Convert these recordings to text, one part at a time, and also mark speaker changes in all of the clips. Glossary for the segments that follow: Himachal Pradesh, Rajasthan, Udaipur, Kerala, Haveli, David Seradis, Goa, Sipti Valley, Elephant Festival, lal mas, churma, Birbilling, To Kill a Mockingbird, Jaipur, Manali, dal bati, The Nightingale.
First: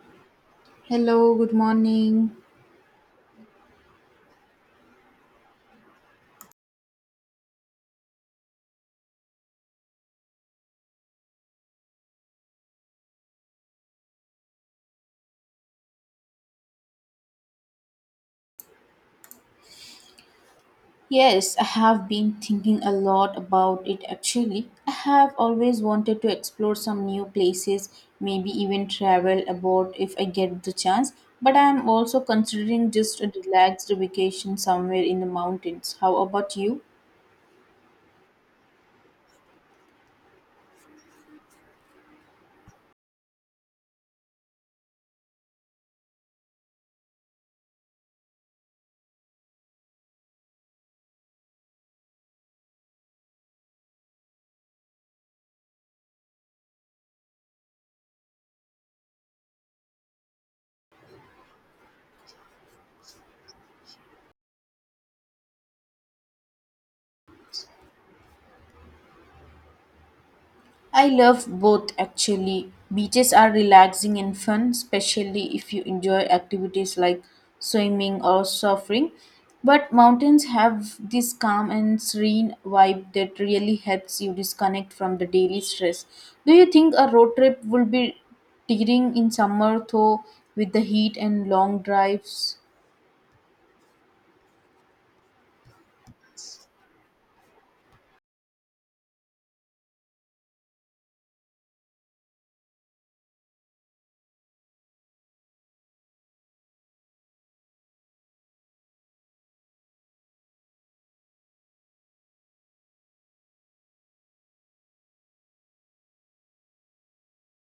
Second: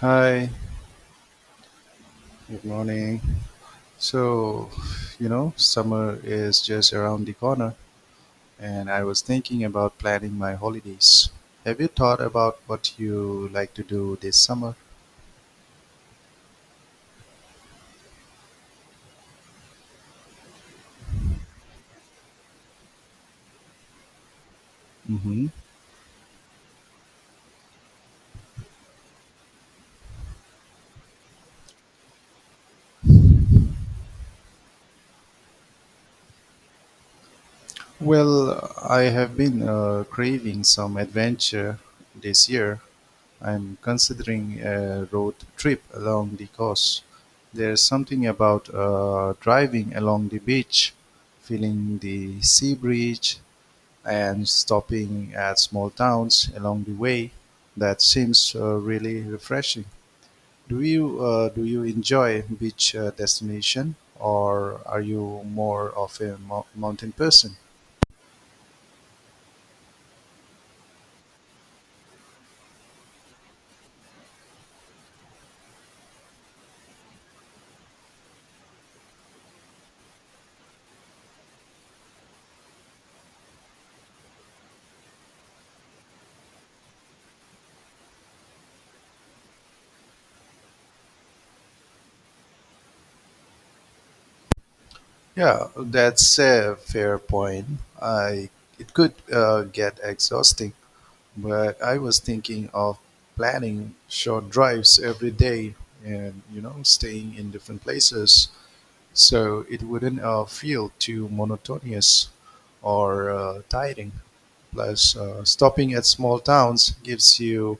Speaker 1: Hi,
Speaker 2: Hello, good morning.
Speaker 1: good morning. So, summer is just around the corner, and I was thinking about planning my holidays. Have you thought about what you like to do this summer?
Speaker 2: Yes, I have been thinking a lot about it actually. I have
Speaker 1: Hmm.
Speaker 2: always wanted to explore some new places, maybe even travel abroad if I get the chance. But I am also considering just a relaxed vacation somewhere in the mountains. How about you?
Speaker 1: Well, I have been craving some adventure this year. I'm considering a road trip along the coast. There's something about driving along the beach, feeling the sea breeze, and stopping at small towns along the way. That seems really refreshing. Do you enjoy beach destination, or are you more of a mountain person?
Speaker 2: I love both actually. Beaches are relaxing and fun, especially if you enjoy activities like swimming or surfing. But mountains have this calm and serene vibe that really helps you disconnect from the daily stress. Do you think a road trip will be tiring in summer though with the heat and long drives?
Speaker 1: Yeah, that's a fair point. I It could get exhausting, but I was thinking of planning short drives every day and staying in different places. So it wouldn't feel too monotonous or tiring. Plus, stopping at small towns gives you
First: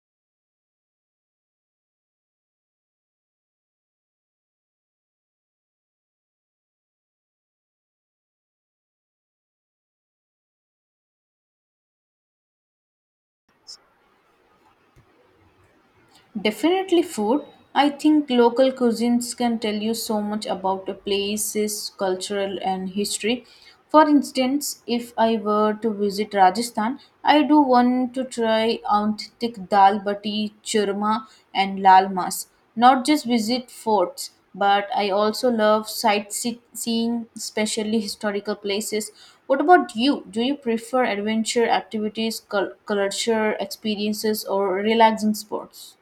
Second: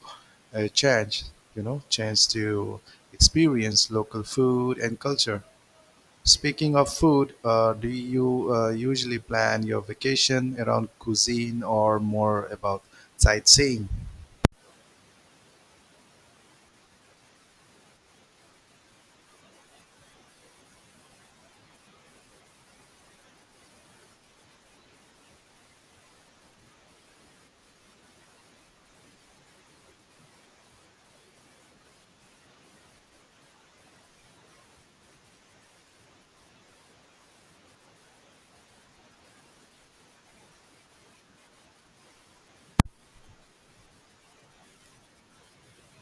Speaker 1: a chance to experience local food and culture. Speaking of food, do you usually plan your vacation around cuisine or more about sightseeing?
Speaker 2: Definitely food. I think local cuisines can tell you so much about a place's cultural and history. For instance, if I were to visit Rajasthan, I do want to try authentic dal bati, churma, and lal mas. Not just visit forts, but I also love sightseeing, especially historical places. What about you? Do you prefer adventure activities, culture experiences, or relaxing sports?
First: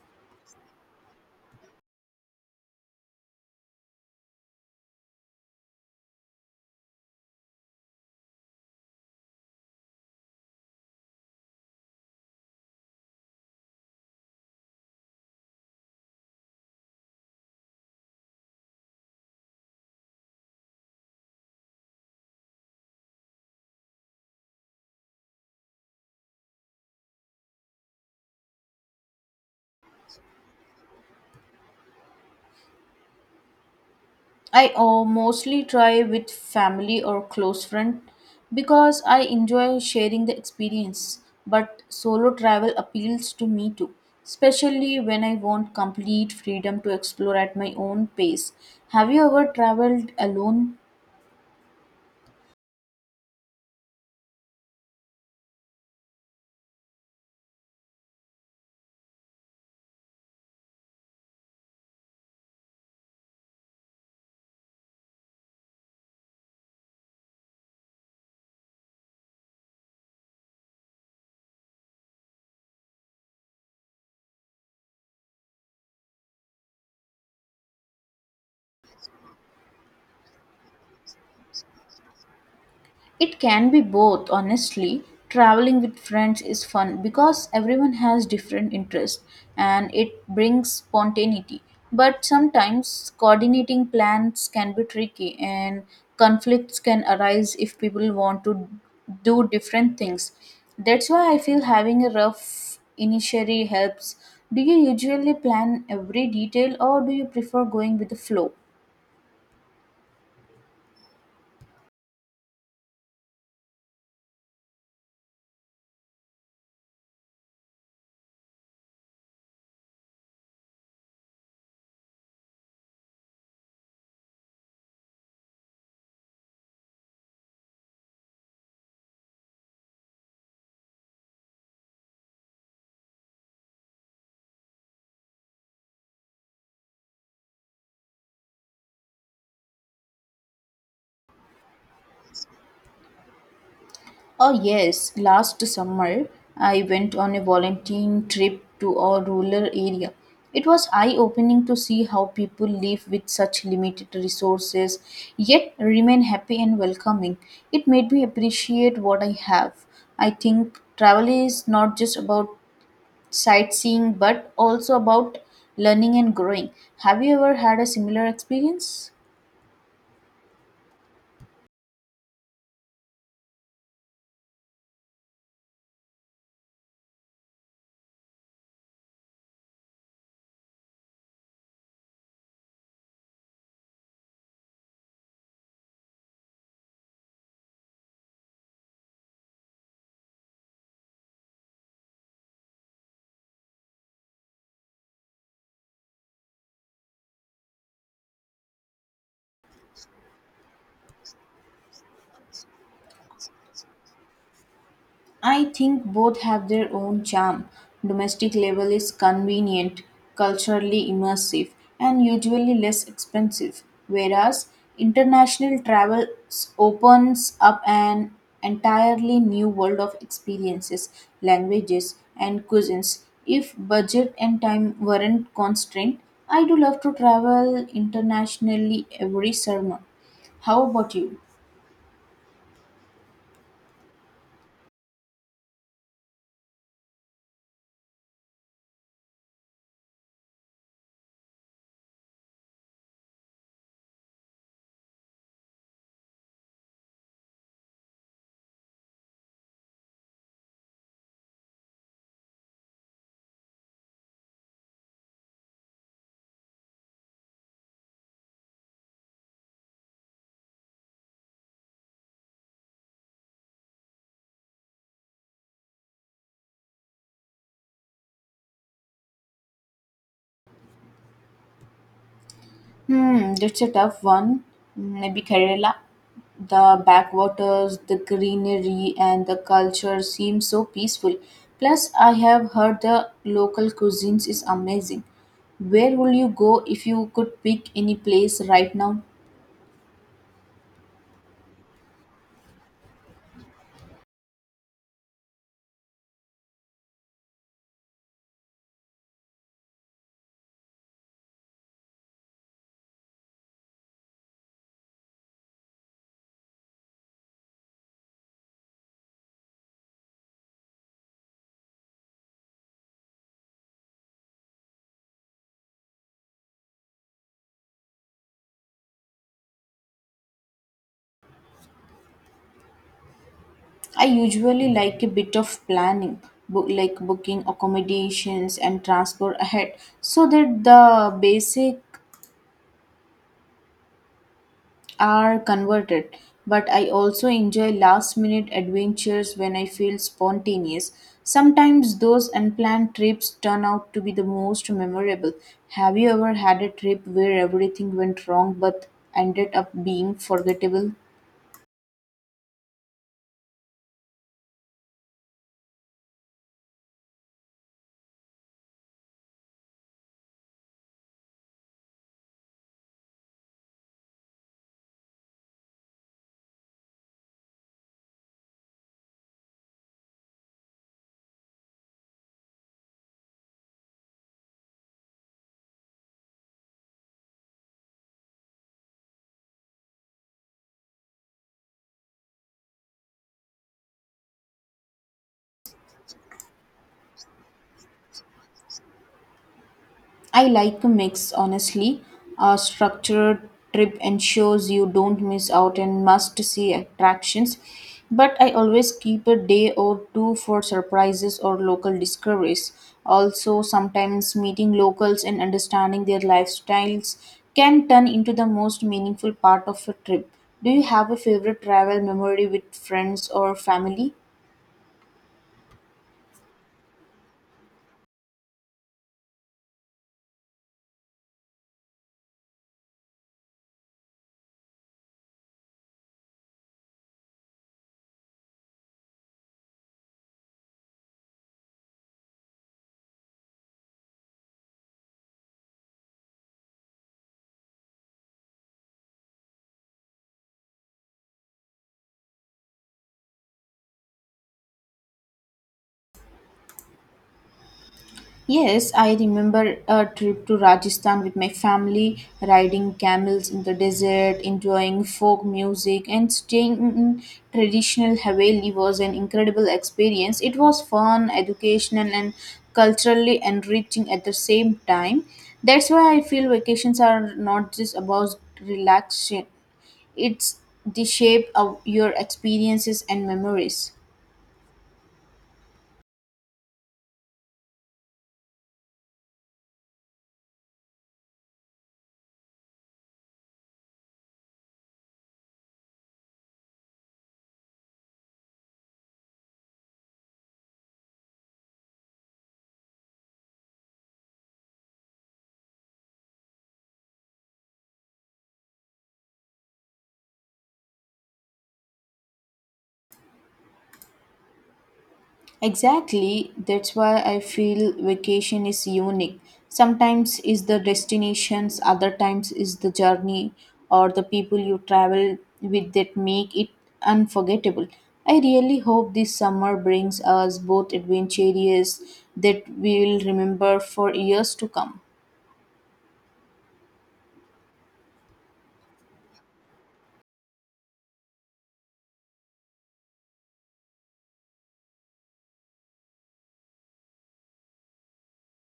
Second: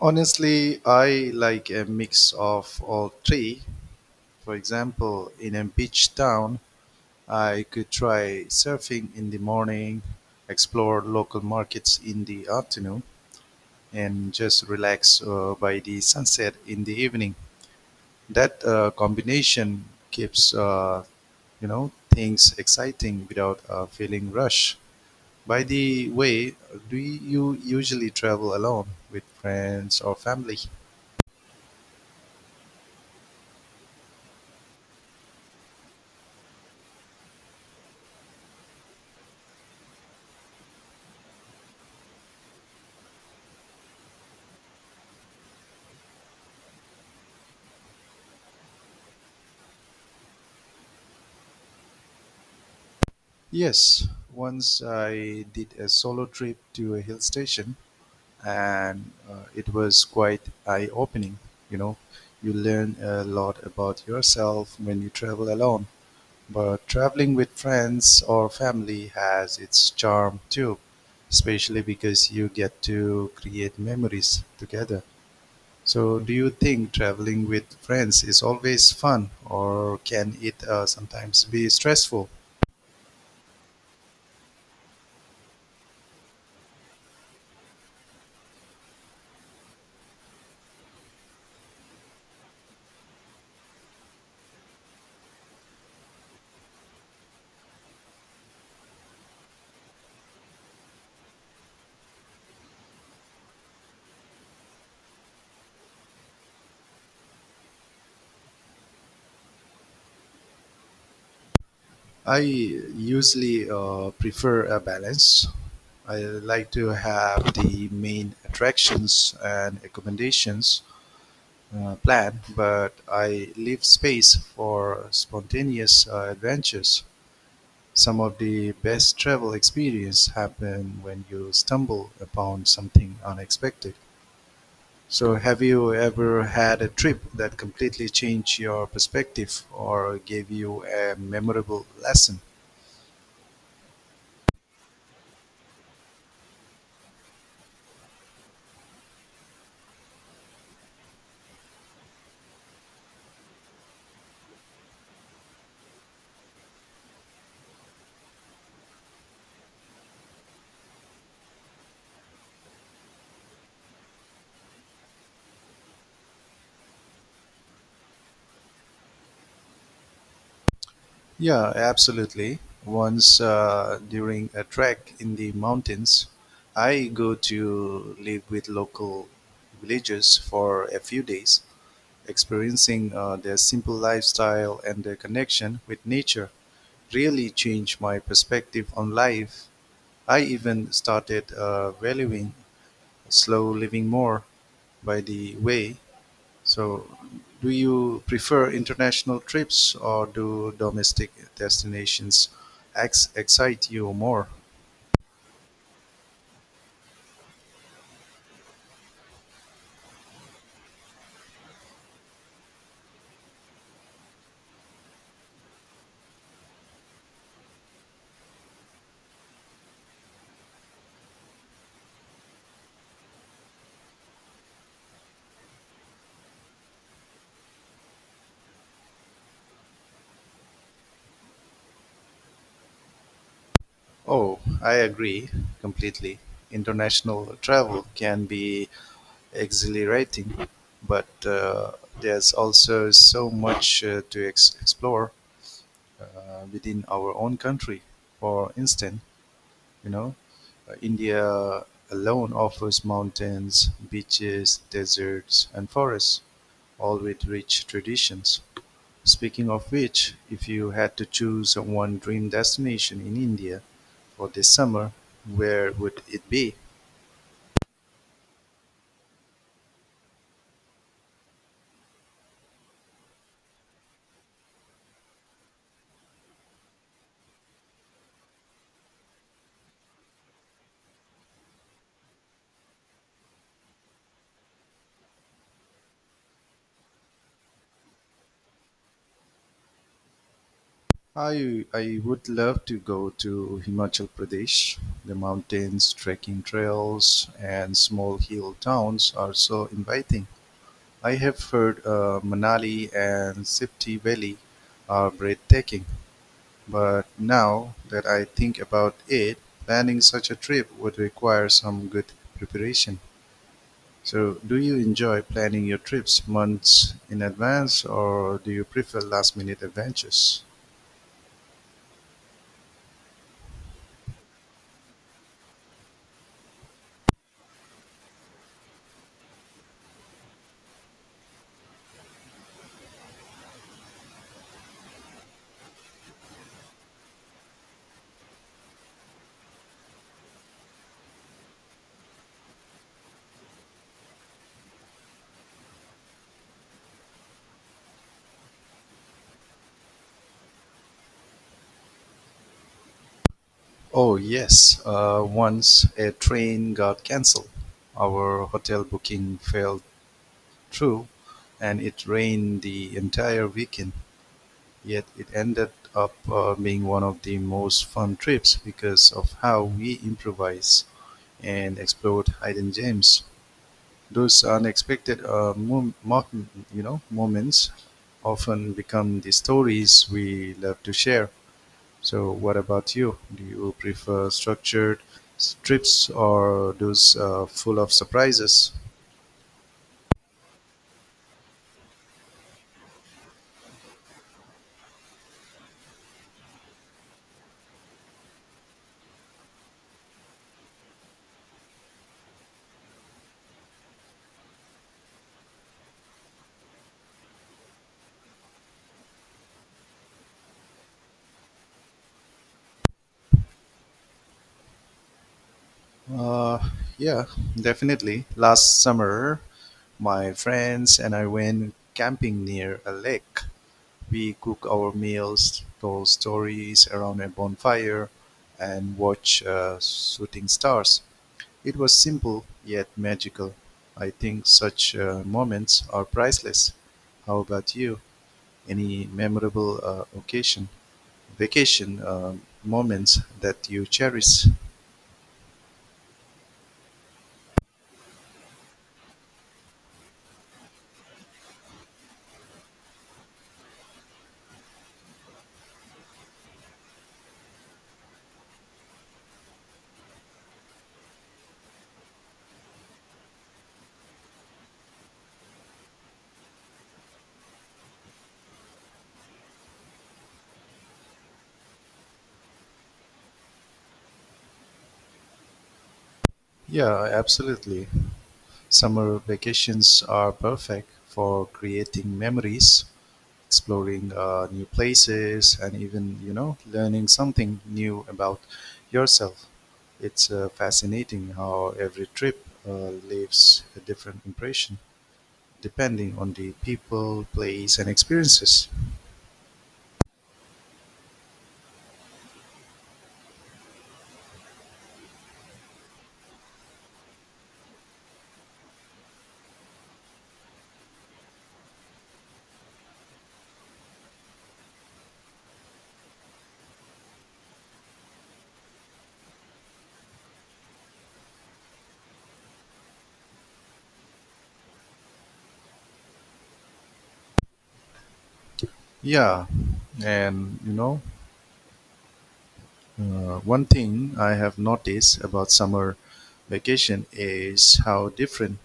Speaker 1: Honestly, I like a mix of all three. For example, in a beach town, I could try surfing in the morning, explore local markets in the afternoon, and just relax by the sunset in the evening. That combination keeps things exciting without feeling rushed. By the way, do you usually travel alone with friends or family?
Speaker 2: I mostly try with family or close friend because I enjoy sharing the experience. But solo travel appeals to me too, especially when I want complete freedom to explore at my own pace. Have you ever traveled alone?
Speaker 1: Yes, once I did a solo trip to a hill station and it was quite eye opening. You know, you learn a lot about yourself when you travel alone, but traveling with friends or family has its charm too, especially because you get to create memories together. So, do you think traveling with friends is always fun, or can it sometimes be stressful?
Speaker 2: It can be both, honestly. Traveling with friends is fun because everyone has different interests and it brings spontaneity. But sometimes coordinating plans can be tricky and conflicts can arise if people want to do different things. That's why I feel having a rough initiatory helps. Do you usually plan every detail or do you prefer going with the flow?
Speaker 1: I usually prefer a balance. I like to have the main attractions and accommodations planned, but I leave space for spontaneous adventures. Some of the best travel experience happen when you stumble upon something unexpected. So, have you ever had a trip that completely changed your perspective or gave you a memorable lesson?
Speaker 2: Oh, yes. Last summer, I went on a volunteering trip to a rural area. It was eye opening to see how people live with such limited resources, yet remain happy and welcoming. It made me appreciate what I have. I think travel is not just about sightseeing, but also about learning and growing. Have you ever had a similar experience?
Speaker 1: Yeah, absolutely. Once during a trek in the mountains, I go to live with local villagers for a few days, experiencing their simple lifestyle and their connection with nature. Really changed my perspective on life. I even started valuing slow living more. By the way, so, do you prefer international trips or do domestic destinations excite you more?
Speaker 2: I think both have their own charm. Domestic level is convenient, culturally immersive, and usually less expensive, whereas international opens up an entirely new world of experiences, languages, and cuisines. If budget and time weren't constrained, I do love to travel internationally every summer. How about you?
Speaker 1: Oh, I agree completely. International travel can be exhilarating, but there's also so much to explore uh, within our own country. For instance, you know, India alone offers mountains, beaches, deserts, and forests. All with rich traditions. Speaking of which, if you had to choose one dream destination in India for this summer, where would it be?
Speaker 2: Hmm, that's a tough one. Maybe Kerala. The backwaters, the greenery, and the culture seem so peaceful. Plus, I have heard the local cuisines is amazing. Where would you go if you could pick any place right now?
Speaker 1: I would love to go to Himachal Pradesh. The mountains, trekking trails, and small hill towns are so inviting. I have heard Manali and Sipti Valley are breathtaking. But now that I think about it, planning such a trip would require some good preparation. So, do you enjoy planning your trips months in advance or do you prefer last minute adventures?
Speaker 2: I usually like a bit of planning, booking accommodations and transport ahead, so that the basic are converted, but I also enjoy last minute adventures when I feel spontaneous. Sometimes those unplanned trips turn out to be the most memorable. Have you ever had a trip where everything went wrong but ended up being forgettable?
Speaker 1: Oh, yes. Once a train got canceled, our hotel booking fell through, and it rained the entire weekend. Yet it ended up being one of the most fun trips because of how we improvised and explored hidden gems. Those unexpected moments often become the stories we love to share. So, what about you? Do you prefer structured trips or those full of surprises?
Speaker 2: I like a mix, honestly. A structured trip ensures you don't miss out on must see attractions, but I always keep a day or two for surprises or local discoveries. Also, sometimes meeting locals and understanding their lifestyles can turn into the most meaningful part of a trip. Do you have a favorite travel memory with friends or family?
Speaker 1: Uh, yeah, definitely. Last summer, my friends and I went camping near a lake. We cooked our meals, told stories around a bonfire, and watched shooting stars. It was simple yet magical. I think such moments are priceless. How about you? Any memorable occasion, vacation moments that you cherish?
Speaker 2: Yes, I remember a trip to Rajasthan with my family, riding camels in the desert, enjoying folk music, and staying in traditional Haveli was an incredible experience. It was fun, educational, and culturally enriching at the same time. That's why I feel vacations are not just about relaxation, it's the shape of your experiences and memories.
Speaker 1: Yeah, absolutely. Summer vacations are perfect for creating memories. Exploring new places and even learning something new about yourself. It's fascinating how every trip leaves a different impression depending on the people, place and experiences.
Speaker 2: Exactly, that's why I feel vacation is unique. Sometimes is the destinations, other times is the journey or the people you travel with that make it unforgettable. I really hope this summer brings us both adventures that we will remember for years to come.
Speaker 1: Yeah, and you know one thing I have noticed about summer vacation is how different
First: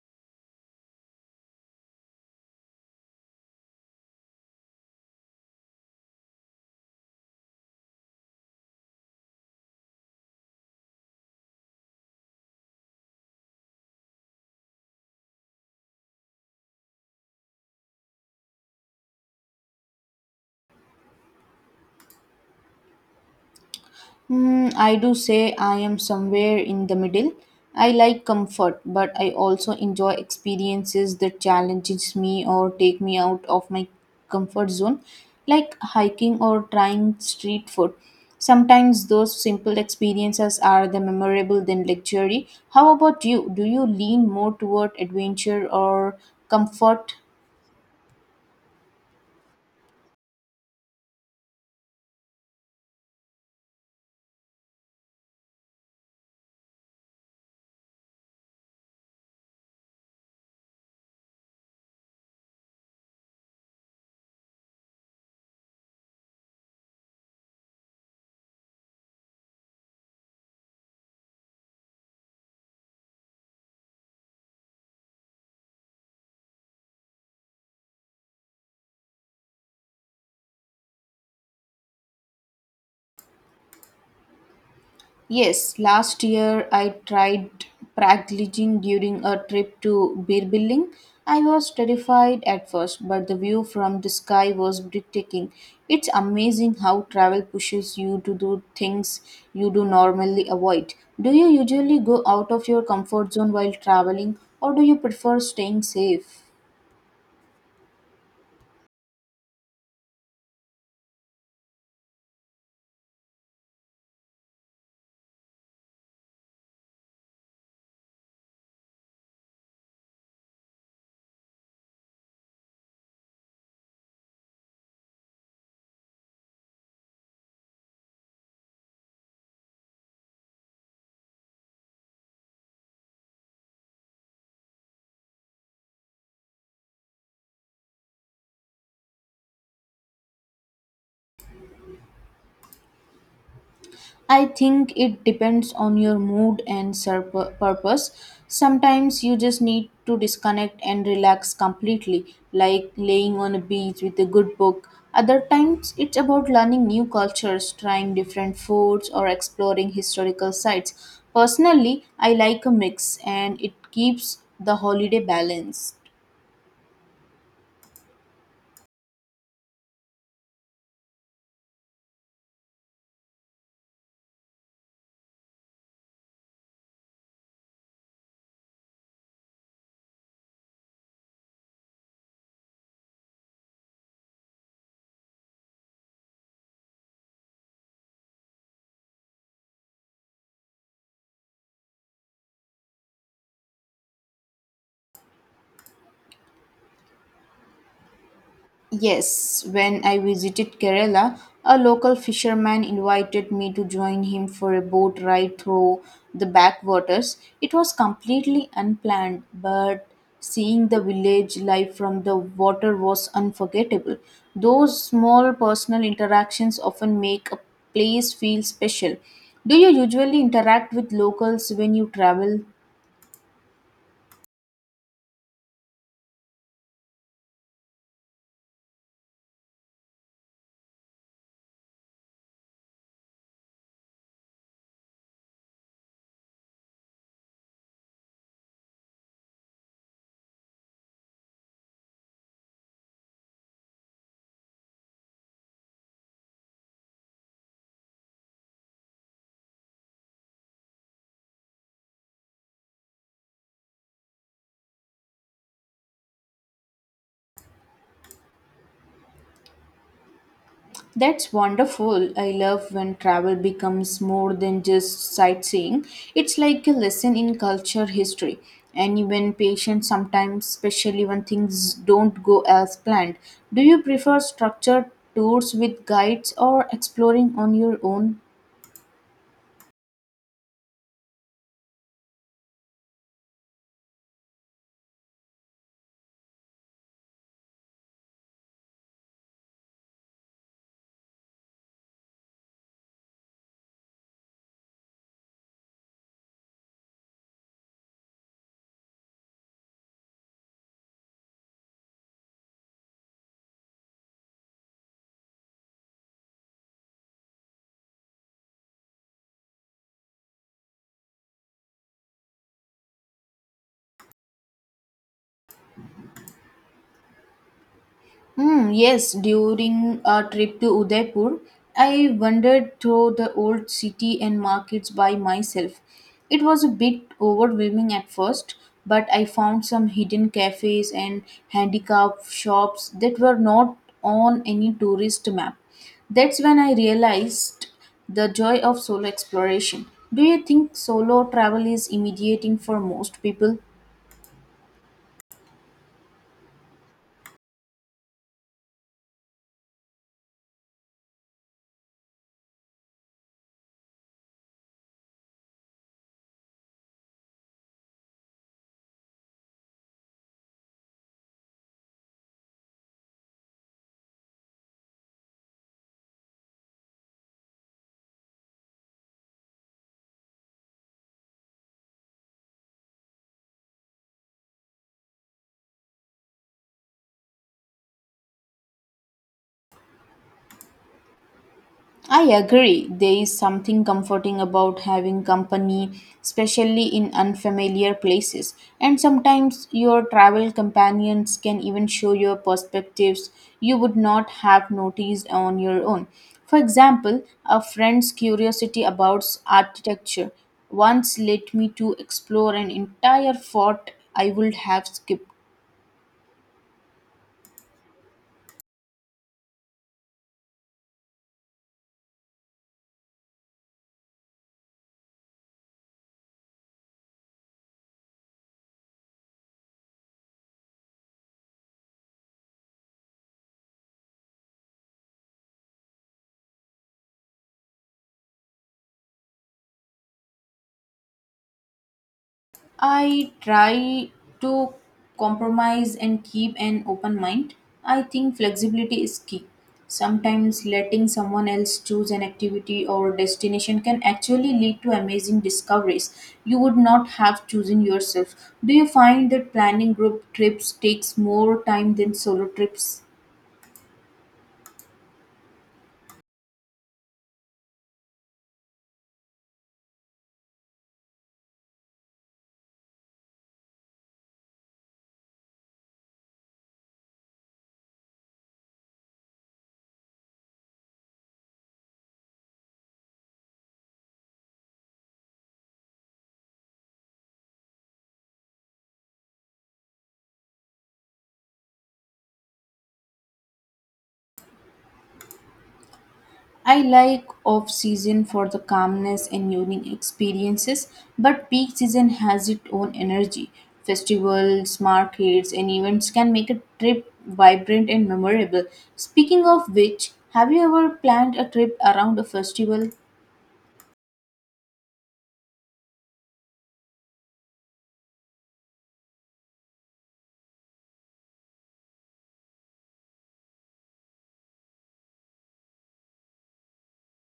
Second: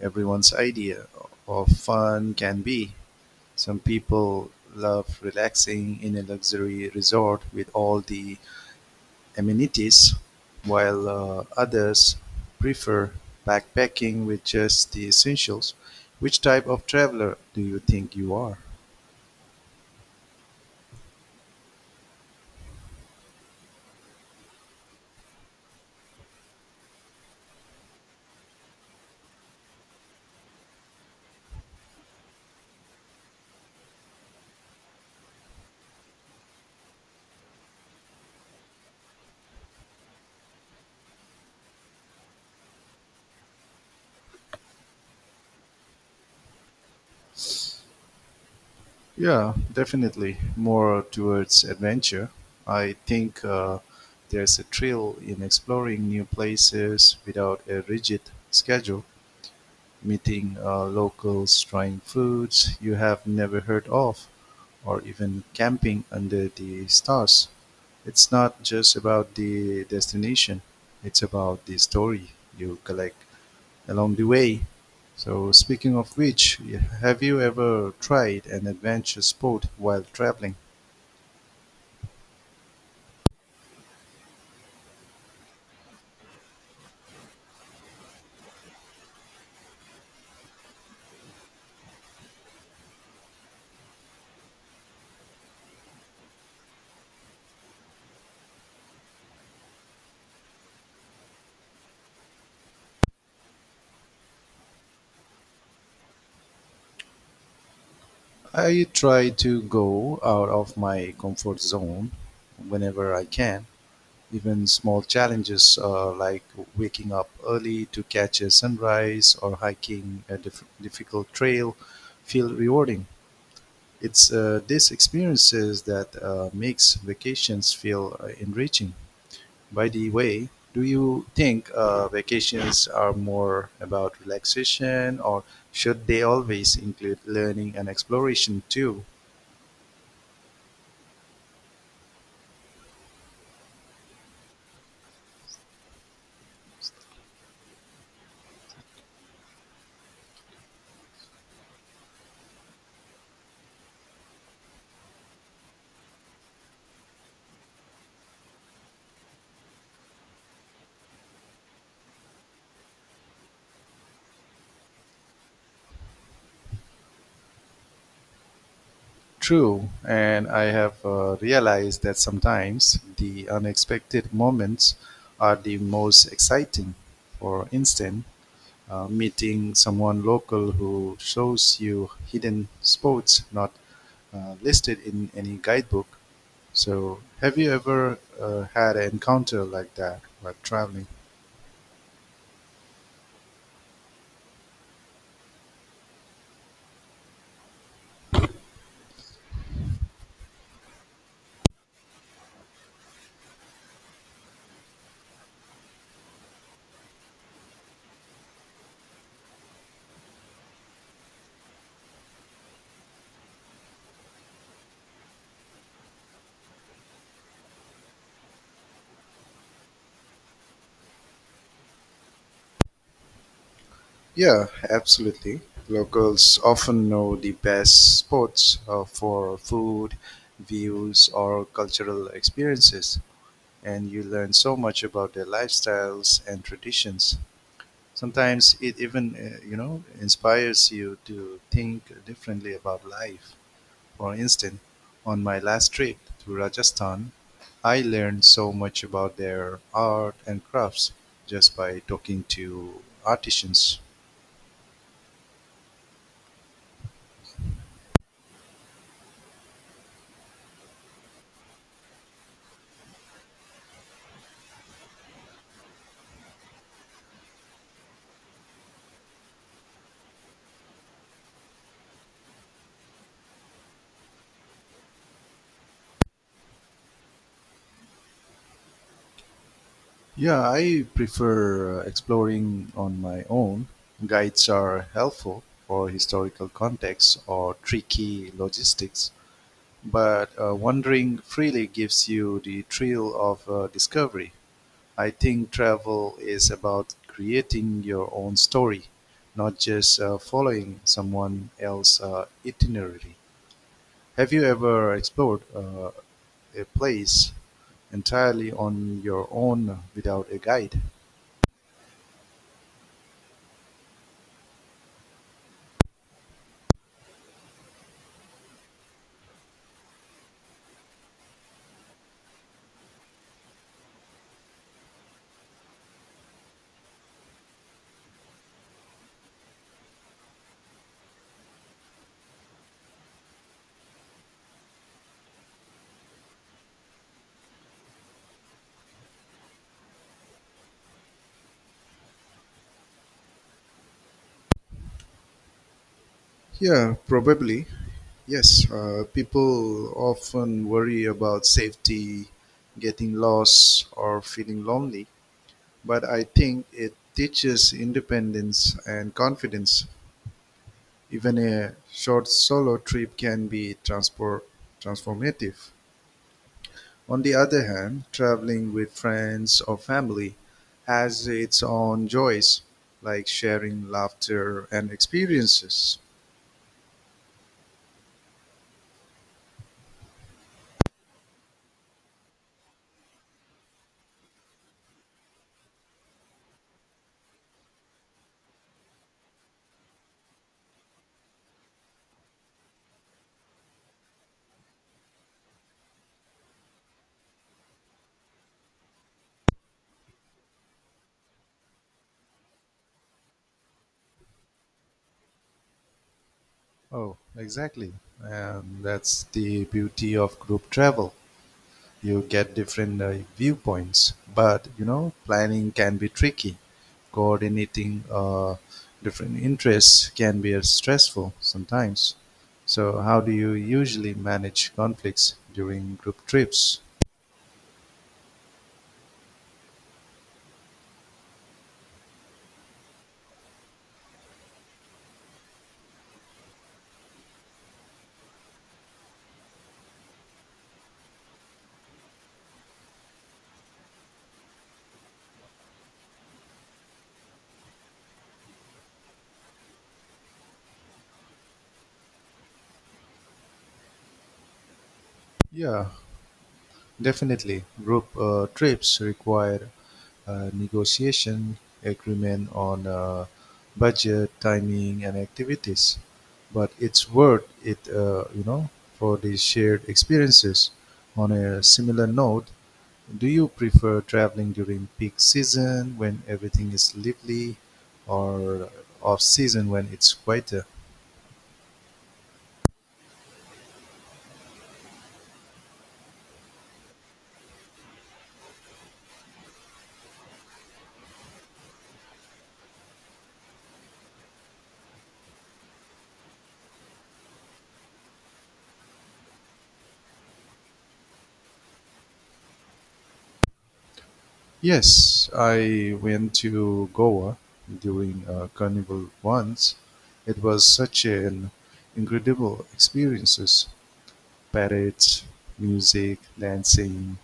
Speaker 1: everyone's idea of fun can be. Some people love relaxing in a luxury resort with all the amenities, while others prefer backpacking with just the essentials. Which type of traveler do you think you are?
Speaker 2: Hmm, I do say I am somewhere in the middle. I like comfort, but I also enjoy experiences that challenges me or take me out of my comfort zone, like hiking or trying street food. Sometimes those simple experiences are the memorable than luxury. How about you? Do you lean more toward adventure or comfort?
Speaker 1: Yeah, definitely more towards adventure. I think there's a thrill in exploring new places without a rigid schedule. Meeting locals, trying foods you have never heard of, or even camping under the stars. It's not just about the destination, it's about the story you collect along the way. So, speaking of which, have you ever tried an adventure sport while traveling?
Speaker 2: Yes, last year I tried paragliding during a trip to Birbilling. I was terrified at first, but the view from the sky was breathtaking. It's amazing how travel pushes you to do things you do normally avoid. Do you usually go out of your comfort zone while traveling, or do you prefer staying safe?
Speaker 1: I try to go out of my comfort zone whenever I can. Even small challenges like waking up early to catch a sunrise or hiking a difficult trail feel rewarding. It's these experiences that makes vacations feel enriching. By the way, do you think vacations are more about relaxation or should they always include learning and exploration too?
Speaker 2: I think it depends on your mood and purpose. Sometimes you just need to disconnect and relax completely, like laying on a beach with a good book. Other times it's about learning new cultures, trying different foods, or exploring historical sites. Personally, I like a mix and it keeps the holiday balance.
Speaker 1: True, and I have realized that sometimes the unexpected moments are the most exciting. For instance, meeting someone local who shows you hidden spots not listed in any guidebook. So, have you ever had an encounter like that while traveling?
Speaker 2: Yes, when I visited Kerala, a local fisherman invited me to join him for a boat ride through the backwaters. It was completely unplanned, but seeing the village life from the water was unforgettable. Those small personal interactions often make a place feel special. Do you usually interact with locals when you travel?
Speaker 1: Yeah, absolutely. Locals often know the best spots for food, views, or cultural experiences, and you learn so much about their lifestyles and traditions. Sometimes it even, inspires you to think differently about life. For instance, on my last trip to Rajasthan, I learned so much about their art and crafts just by talking to artisans.
Speaker 2: That's wonderful. I love when travel becomes more than just sightseeing. It's like a lesson in culture history. And even patience sometimes, especially when things don't go as planned. Do you prefer structured tours with guides or exploring on your own?
Speaker 1: Yeah, I prefer exploring on my own. Guides are helpful for historical context or tricky logistics, but wandering freely gives you the thrill of discovery. I think travel is about creating your own story, not just following someone else's itinerary. Have you ever explored a place entirely on your own without a guide?
Speaker 2: Hmm, yes, during a trip to Udaipur, I wandered through the old city and markets by myself. It was a bit overwhelming at first, but I found some hidden cafes and handicraft shops that were not on any tourist map. That's when I realized the joy of solo exploration. Do you think solo travel is intimidating for most people?
Speaker 1: Yeah, probably. Yes, people often worry about safety, getting lost, or feeling lonely. But I think it teaches independence and confidence. Even a short solo trip can be transport transformative. On the other hand, traveling with friends or family has its own joys, like sharing laughter and experiences.
Speaker 2: I agree. There is something comforting about having company, especially in unfamiliar places. And sometimes your travel companions can even show your perspectives you would not have noticed on your own. For example, a friend's curiosity about architecture once led me to explore an entire fort I would have skipped.
Speaker 1: Oh, exactly. And that's the beauty of group travel. You get different viewpoints, but you know, planning can be tricky. Coordinating different interests can be stressful sometimes. So, how do you usually manage conflicts during group trips?
Speaker 2: I try to compromise and keep an open mind. I think flexibility is key. Sometimes letting someone else choose an activity or destination can actually lead to amazing discoveries you would not have chosen yourself. Do you find that planning group trips takes more time than solo trips?
Speaker 1: Yeah, Definitely, group trips require negotiation, agreement on budget, timing, and activities. But it's worth it, for the shared experiences. On a similar note, do you prefer traveling during peak season when everything is lively, or off season when it's quieter?
Speaker 2: I like off season for the calmness and unique experiences, but peak season has its own energy. Festivals, markets, and events can make a trip vibrant and memorable. Speaking of which, have you ever planned a trip around a festival?
Speaker 1: Yes, I went to Goa during a carnival once. It was such an incredible experience. Parades, music, dancing,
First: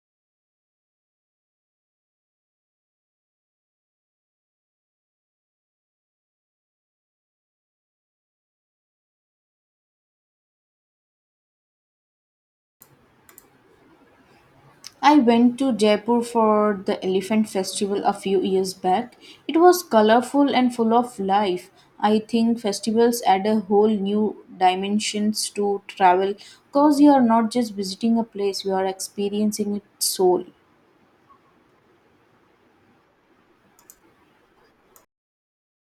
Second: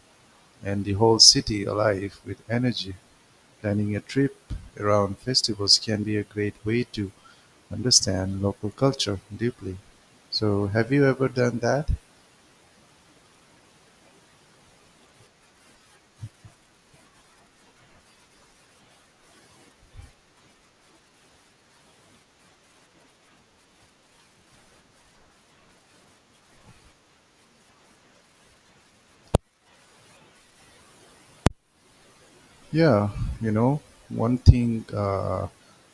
Speaker 1: and the whole city alive with energy. Planning a trip around festivals can be a great way to understand local culture deeply. So, have you ever done that?
Speaker 2: I went to Jaipur for the Elephant Festival a few years back. It was colorful and full of life. I think festivals add a whole new dimensions to travel because you are not just visiting a place, you are experiencing its soul.
Speaker 1: Yeah, you know, one thing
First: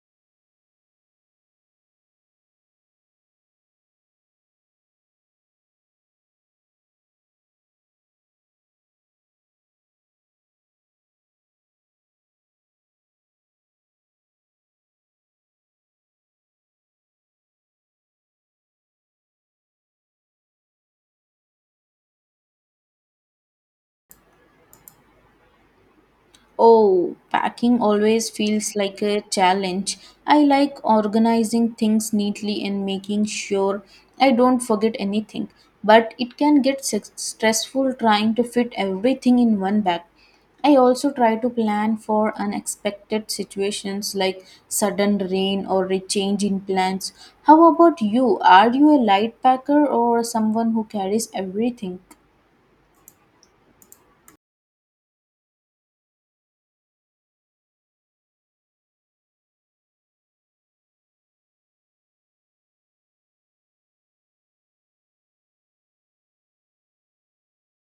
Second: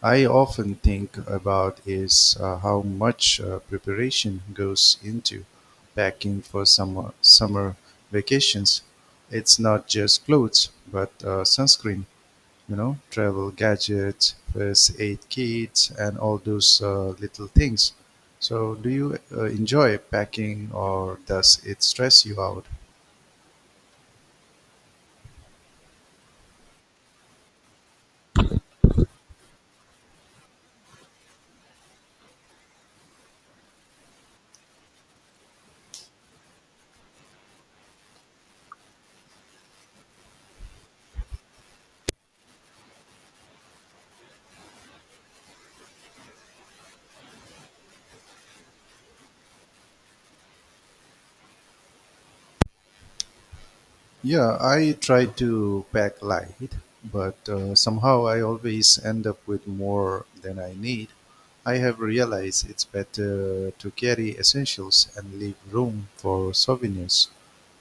Speaker 1: I often think about is how much preparation goes into packing for summer vacations. It's not just clothes, but sunscreen, travel gadgets, first aid kits, and all those little things. So, do you enjoy packing, or does it stress you out?
Speaker 2: Oh, packing always feels like a challenge. I like organizing things neatly and making sure I don't forget anything, but it can get stressful trying to fit everything in one bag. I also try to plan for unexpected situations like sudden rain or a change in plans. How about you? Are you a light packer or someone who carries everything?
Speaker 1: Yeah, I try to pack light, but somehow I always end up with more than I need. I have realized it's better to carry essentials and leave room for souvenirs.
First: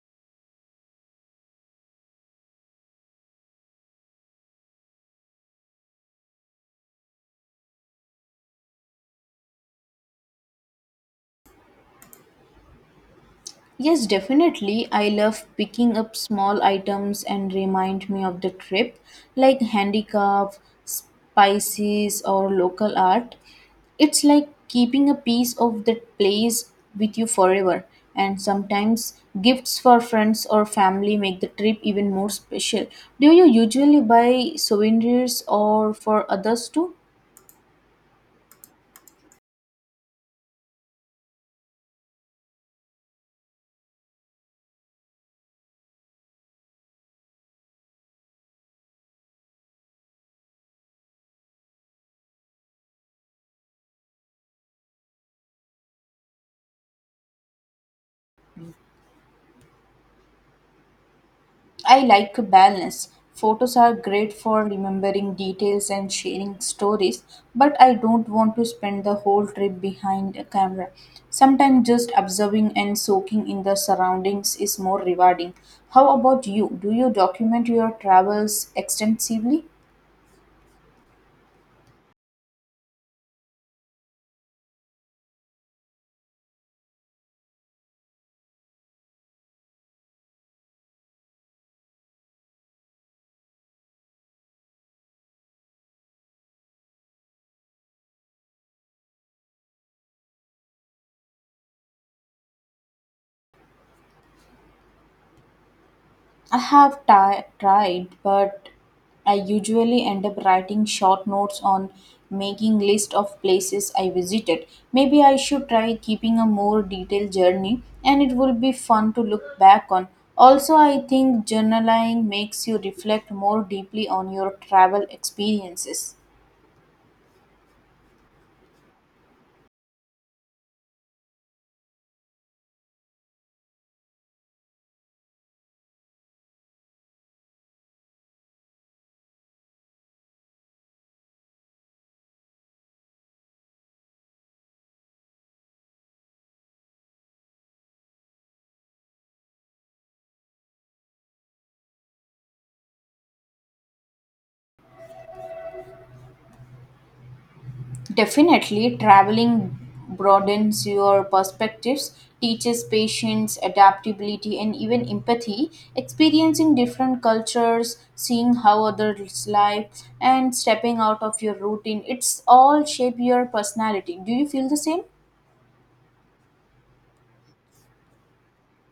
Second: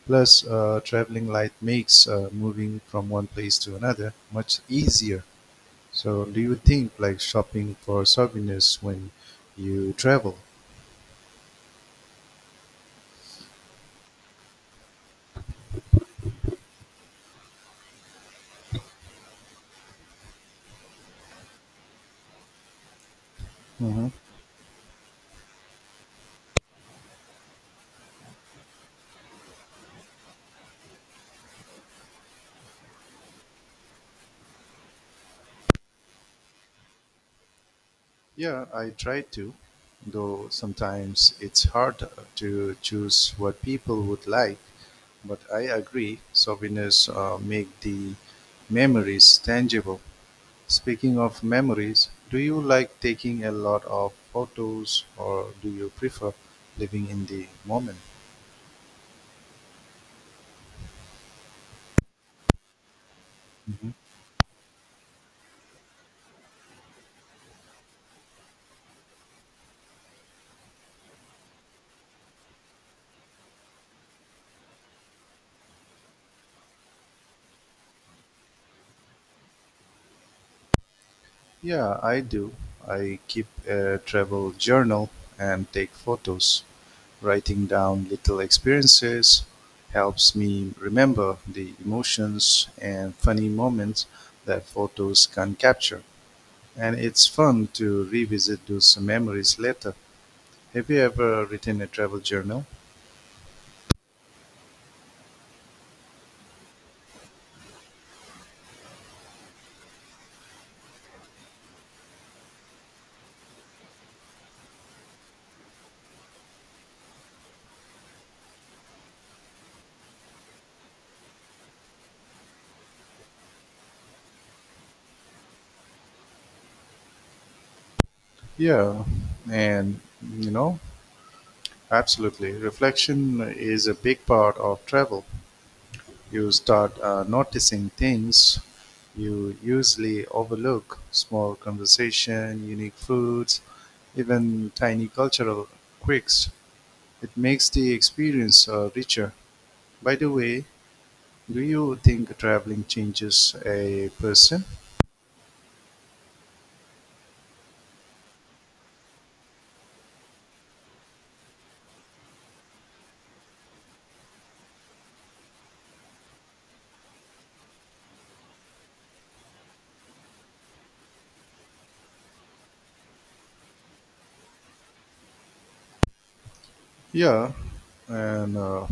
Speaker 1: Plus, traveling light makes moving from one place to another much easier. So, do you think like shopping for souvenirs when you travel?
Speaker 2: Yes, definitely. I love picking up small items and remind me of the trip, like handicraft, spices, or local art.
Speaker 1: Mhm.
Speaker 2: It's like keeping a piece of that place with you forever. And sometimes gifts for friends or family make the trip even more special. Do you usually buy souvenirs or for others too?
Speaker 1: Yeah, I try to, though sometimes it's hard to choose what people would like. But I agree, souvenirs make the memories tangible. Speaking of memories, do you like taking a lot of photos or do you prefer living in the moment?
Speaker 2: I like balance. Photos are
Speaker 1: Mhm.
Speaker 2: great for remembering details and sharing stories, but I don't want to spend the whole trip behind a camera. Sometimes just observing and soaking in the surroundings is more rewarding. How about you? Do you document your travels extensively?
Speaker 1: Yeah, I do. I keep a travel journal and take photos. Writing down little experiences helps me remember the emotions and funny moments that photos can capture. And it's fun to revisit those memories later. Have you ever written a travel journal?
Speaker 2: I have ti tried, but I usually end up writing short notes on making list of places I visited. Maybe I should try keeping a more detailed journey and it will be fun to look back on. Also, I think journaling makes you reflect more deeply on your travel experiences.
Speaker 1: Yeah, and you know, absolutely. Reflection is a big part of travel. You start noticing things you usually overlook, small conversation, unique foods, even tiny cultural quirks. It makes the experience richer. By the way, do you think traveling changes a person?
Speaker 2: Definitely, traveling broadens your perspectives, teaches patience, adaptability, and even empathy. Experiencing different cultures, seeing how others live, and stepping out of your routine, it's all shape your personality. Do you feel the same?
Speaker 1: Yeah, and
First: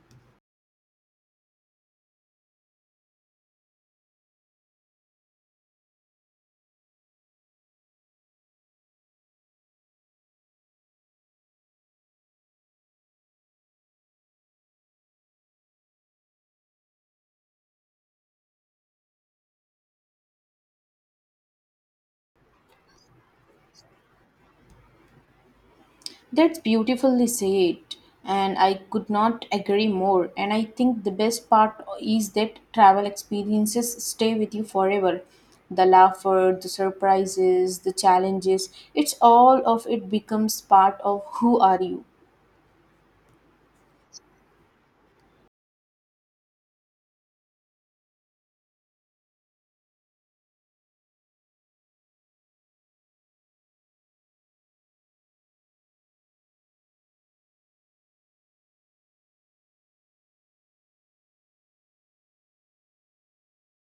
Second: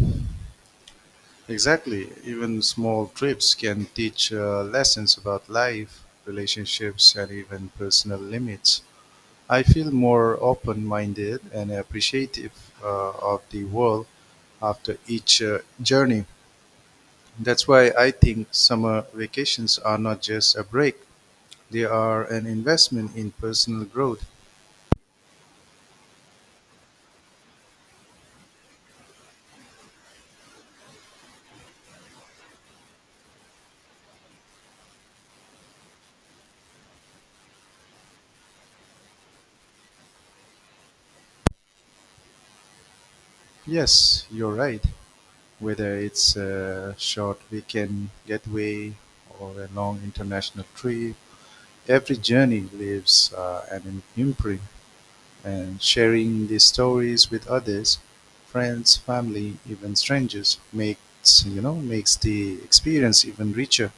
Speaker 1: exactly, even small trips can teach lessons about life, relationships, and even personal limits. I feel more open-minded and appreciative of the world after each journey. That's why I think summer vacations are not just a break, they are an investment in personal growth.
Speaker 2: That's beautifully said, and I could not agree more. And I think the best part is that travel experiences stay with you forever. The laughter, the surprises, the challenges, it's all of it becomes part of who are you.
Speaker 1: Yes, you're right. Whether it's a short weekend getaway or a long international trip, every journey leaves an imprint, and sharing these stories with others, friends, family, even strangers makes you know makes the experience even richer.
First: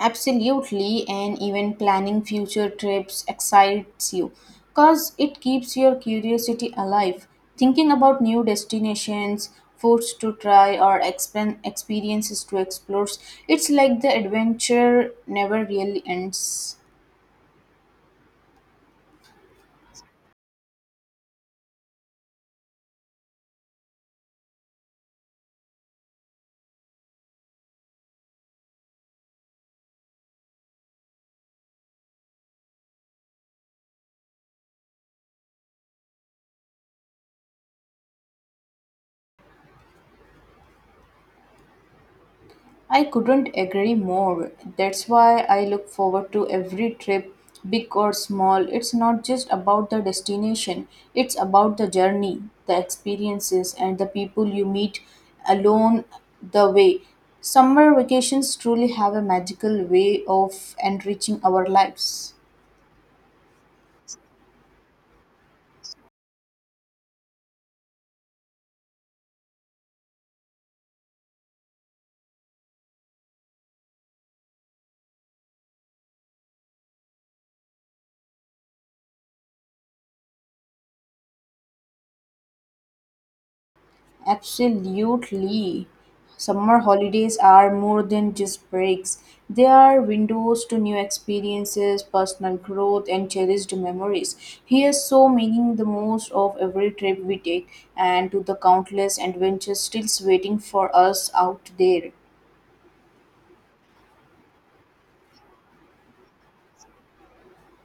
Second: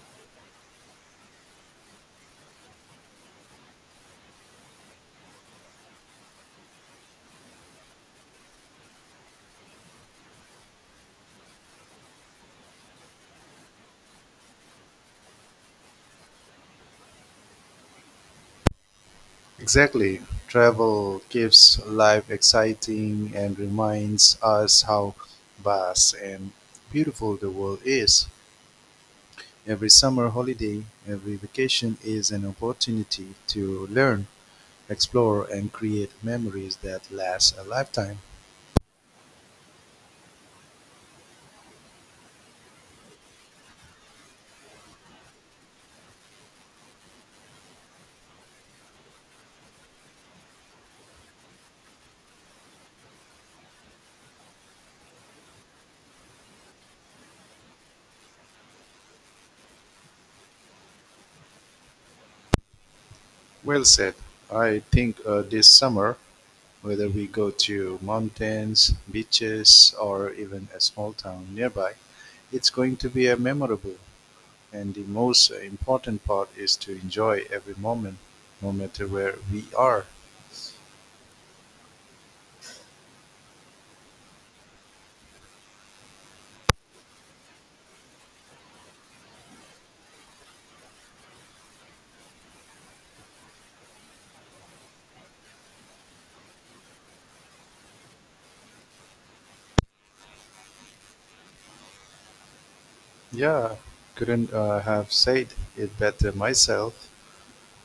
Speaker 2: Absolutely, and even planning future trips excites you because it keeps your curiosity alive. Thinking about new destinations, foods to try, or experiences to explore, it's like the adventure never really ends.
Speaker 1: Exactly. Travel keeps life exciting and reminds us how vast and beautiful the world is. Every summer holiday, every vacation is an opportunity to learn, explore, and create memories that last a lifetime.
Speaker 2: I couldn't agree more. That's why I look forward to every trip, big or small. It's not just about the destination, it's about the journey, the experiences, and the people you meet along the way. Summer vacations truly have a magical way of enriching our lives.
Speaker 1: Well said. I think this summer, whether we go to mountains, beaches, or even a small town nearby, it's going to be a memorable. And the most important part is to enjoy every moment, no matter where we are.
Speaker 2: Absolutely. Summer holidays are more than just breaks. They are windows to new experiences, personal growth, and cherished memories. Here's so making the most of every trip we take and to the countless adventures still waiting for us out there.
Speaker 1: Yeah, couldn't have said it better myself.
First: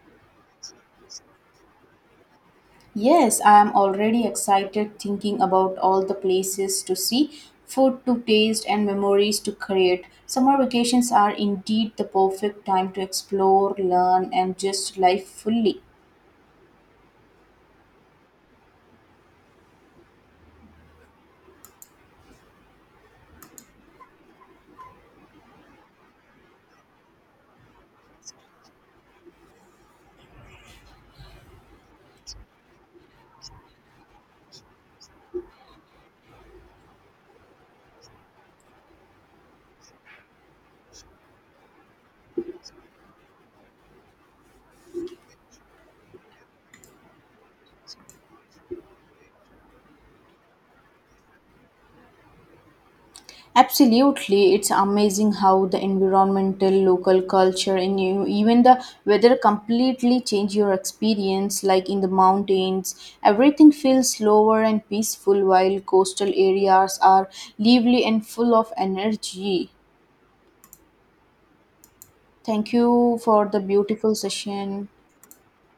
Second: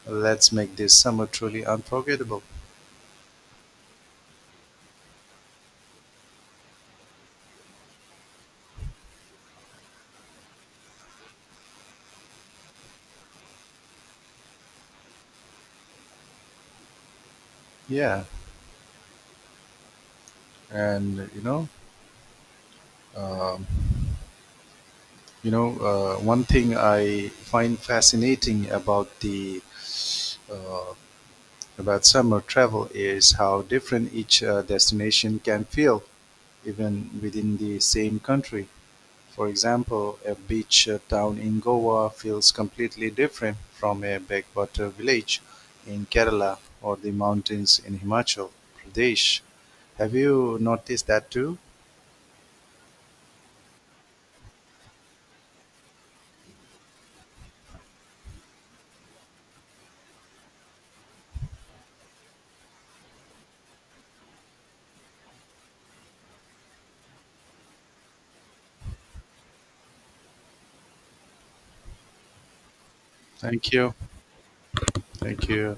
Speaker 1: Let's make this summer truly unforgettable.
Speaker 2: Yes, I am already excited thinking about all the places to see, food to taste, and memories to create. Summer vacations are indeed the perfect time to explore, learn, and just life fully.
Speaker 1: Yeah, and um, you know, one thing I find fascinating about the uh, about summer travel is how different each destination can feel, even within the same country. For example, a beach town in Goa feels completely different from a backwater village in Kerala or the mountains in Himachal Pradesh. Have you noticed that too?
Speaker 2: Absolutely, it's amazing how the environmental, local culture, and you, even the weather completely change your experience. Like in the mountains, everything feels slower and peaceful, while coastal areas are lively and full of energy. Thank you for the
Speaker 1: Thank you.
Speaker 2: beautiful session.
Speaker 1: Thank you.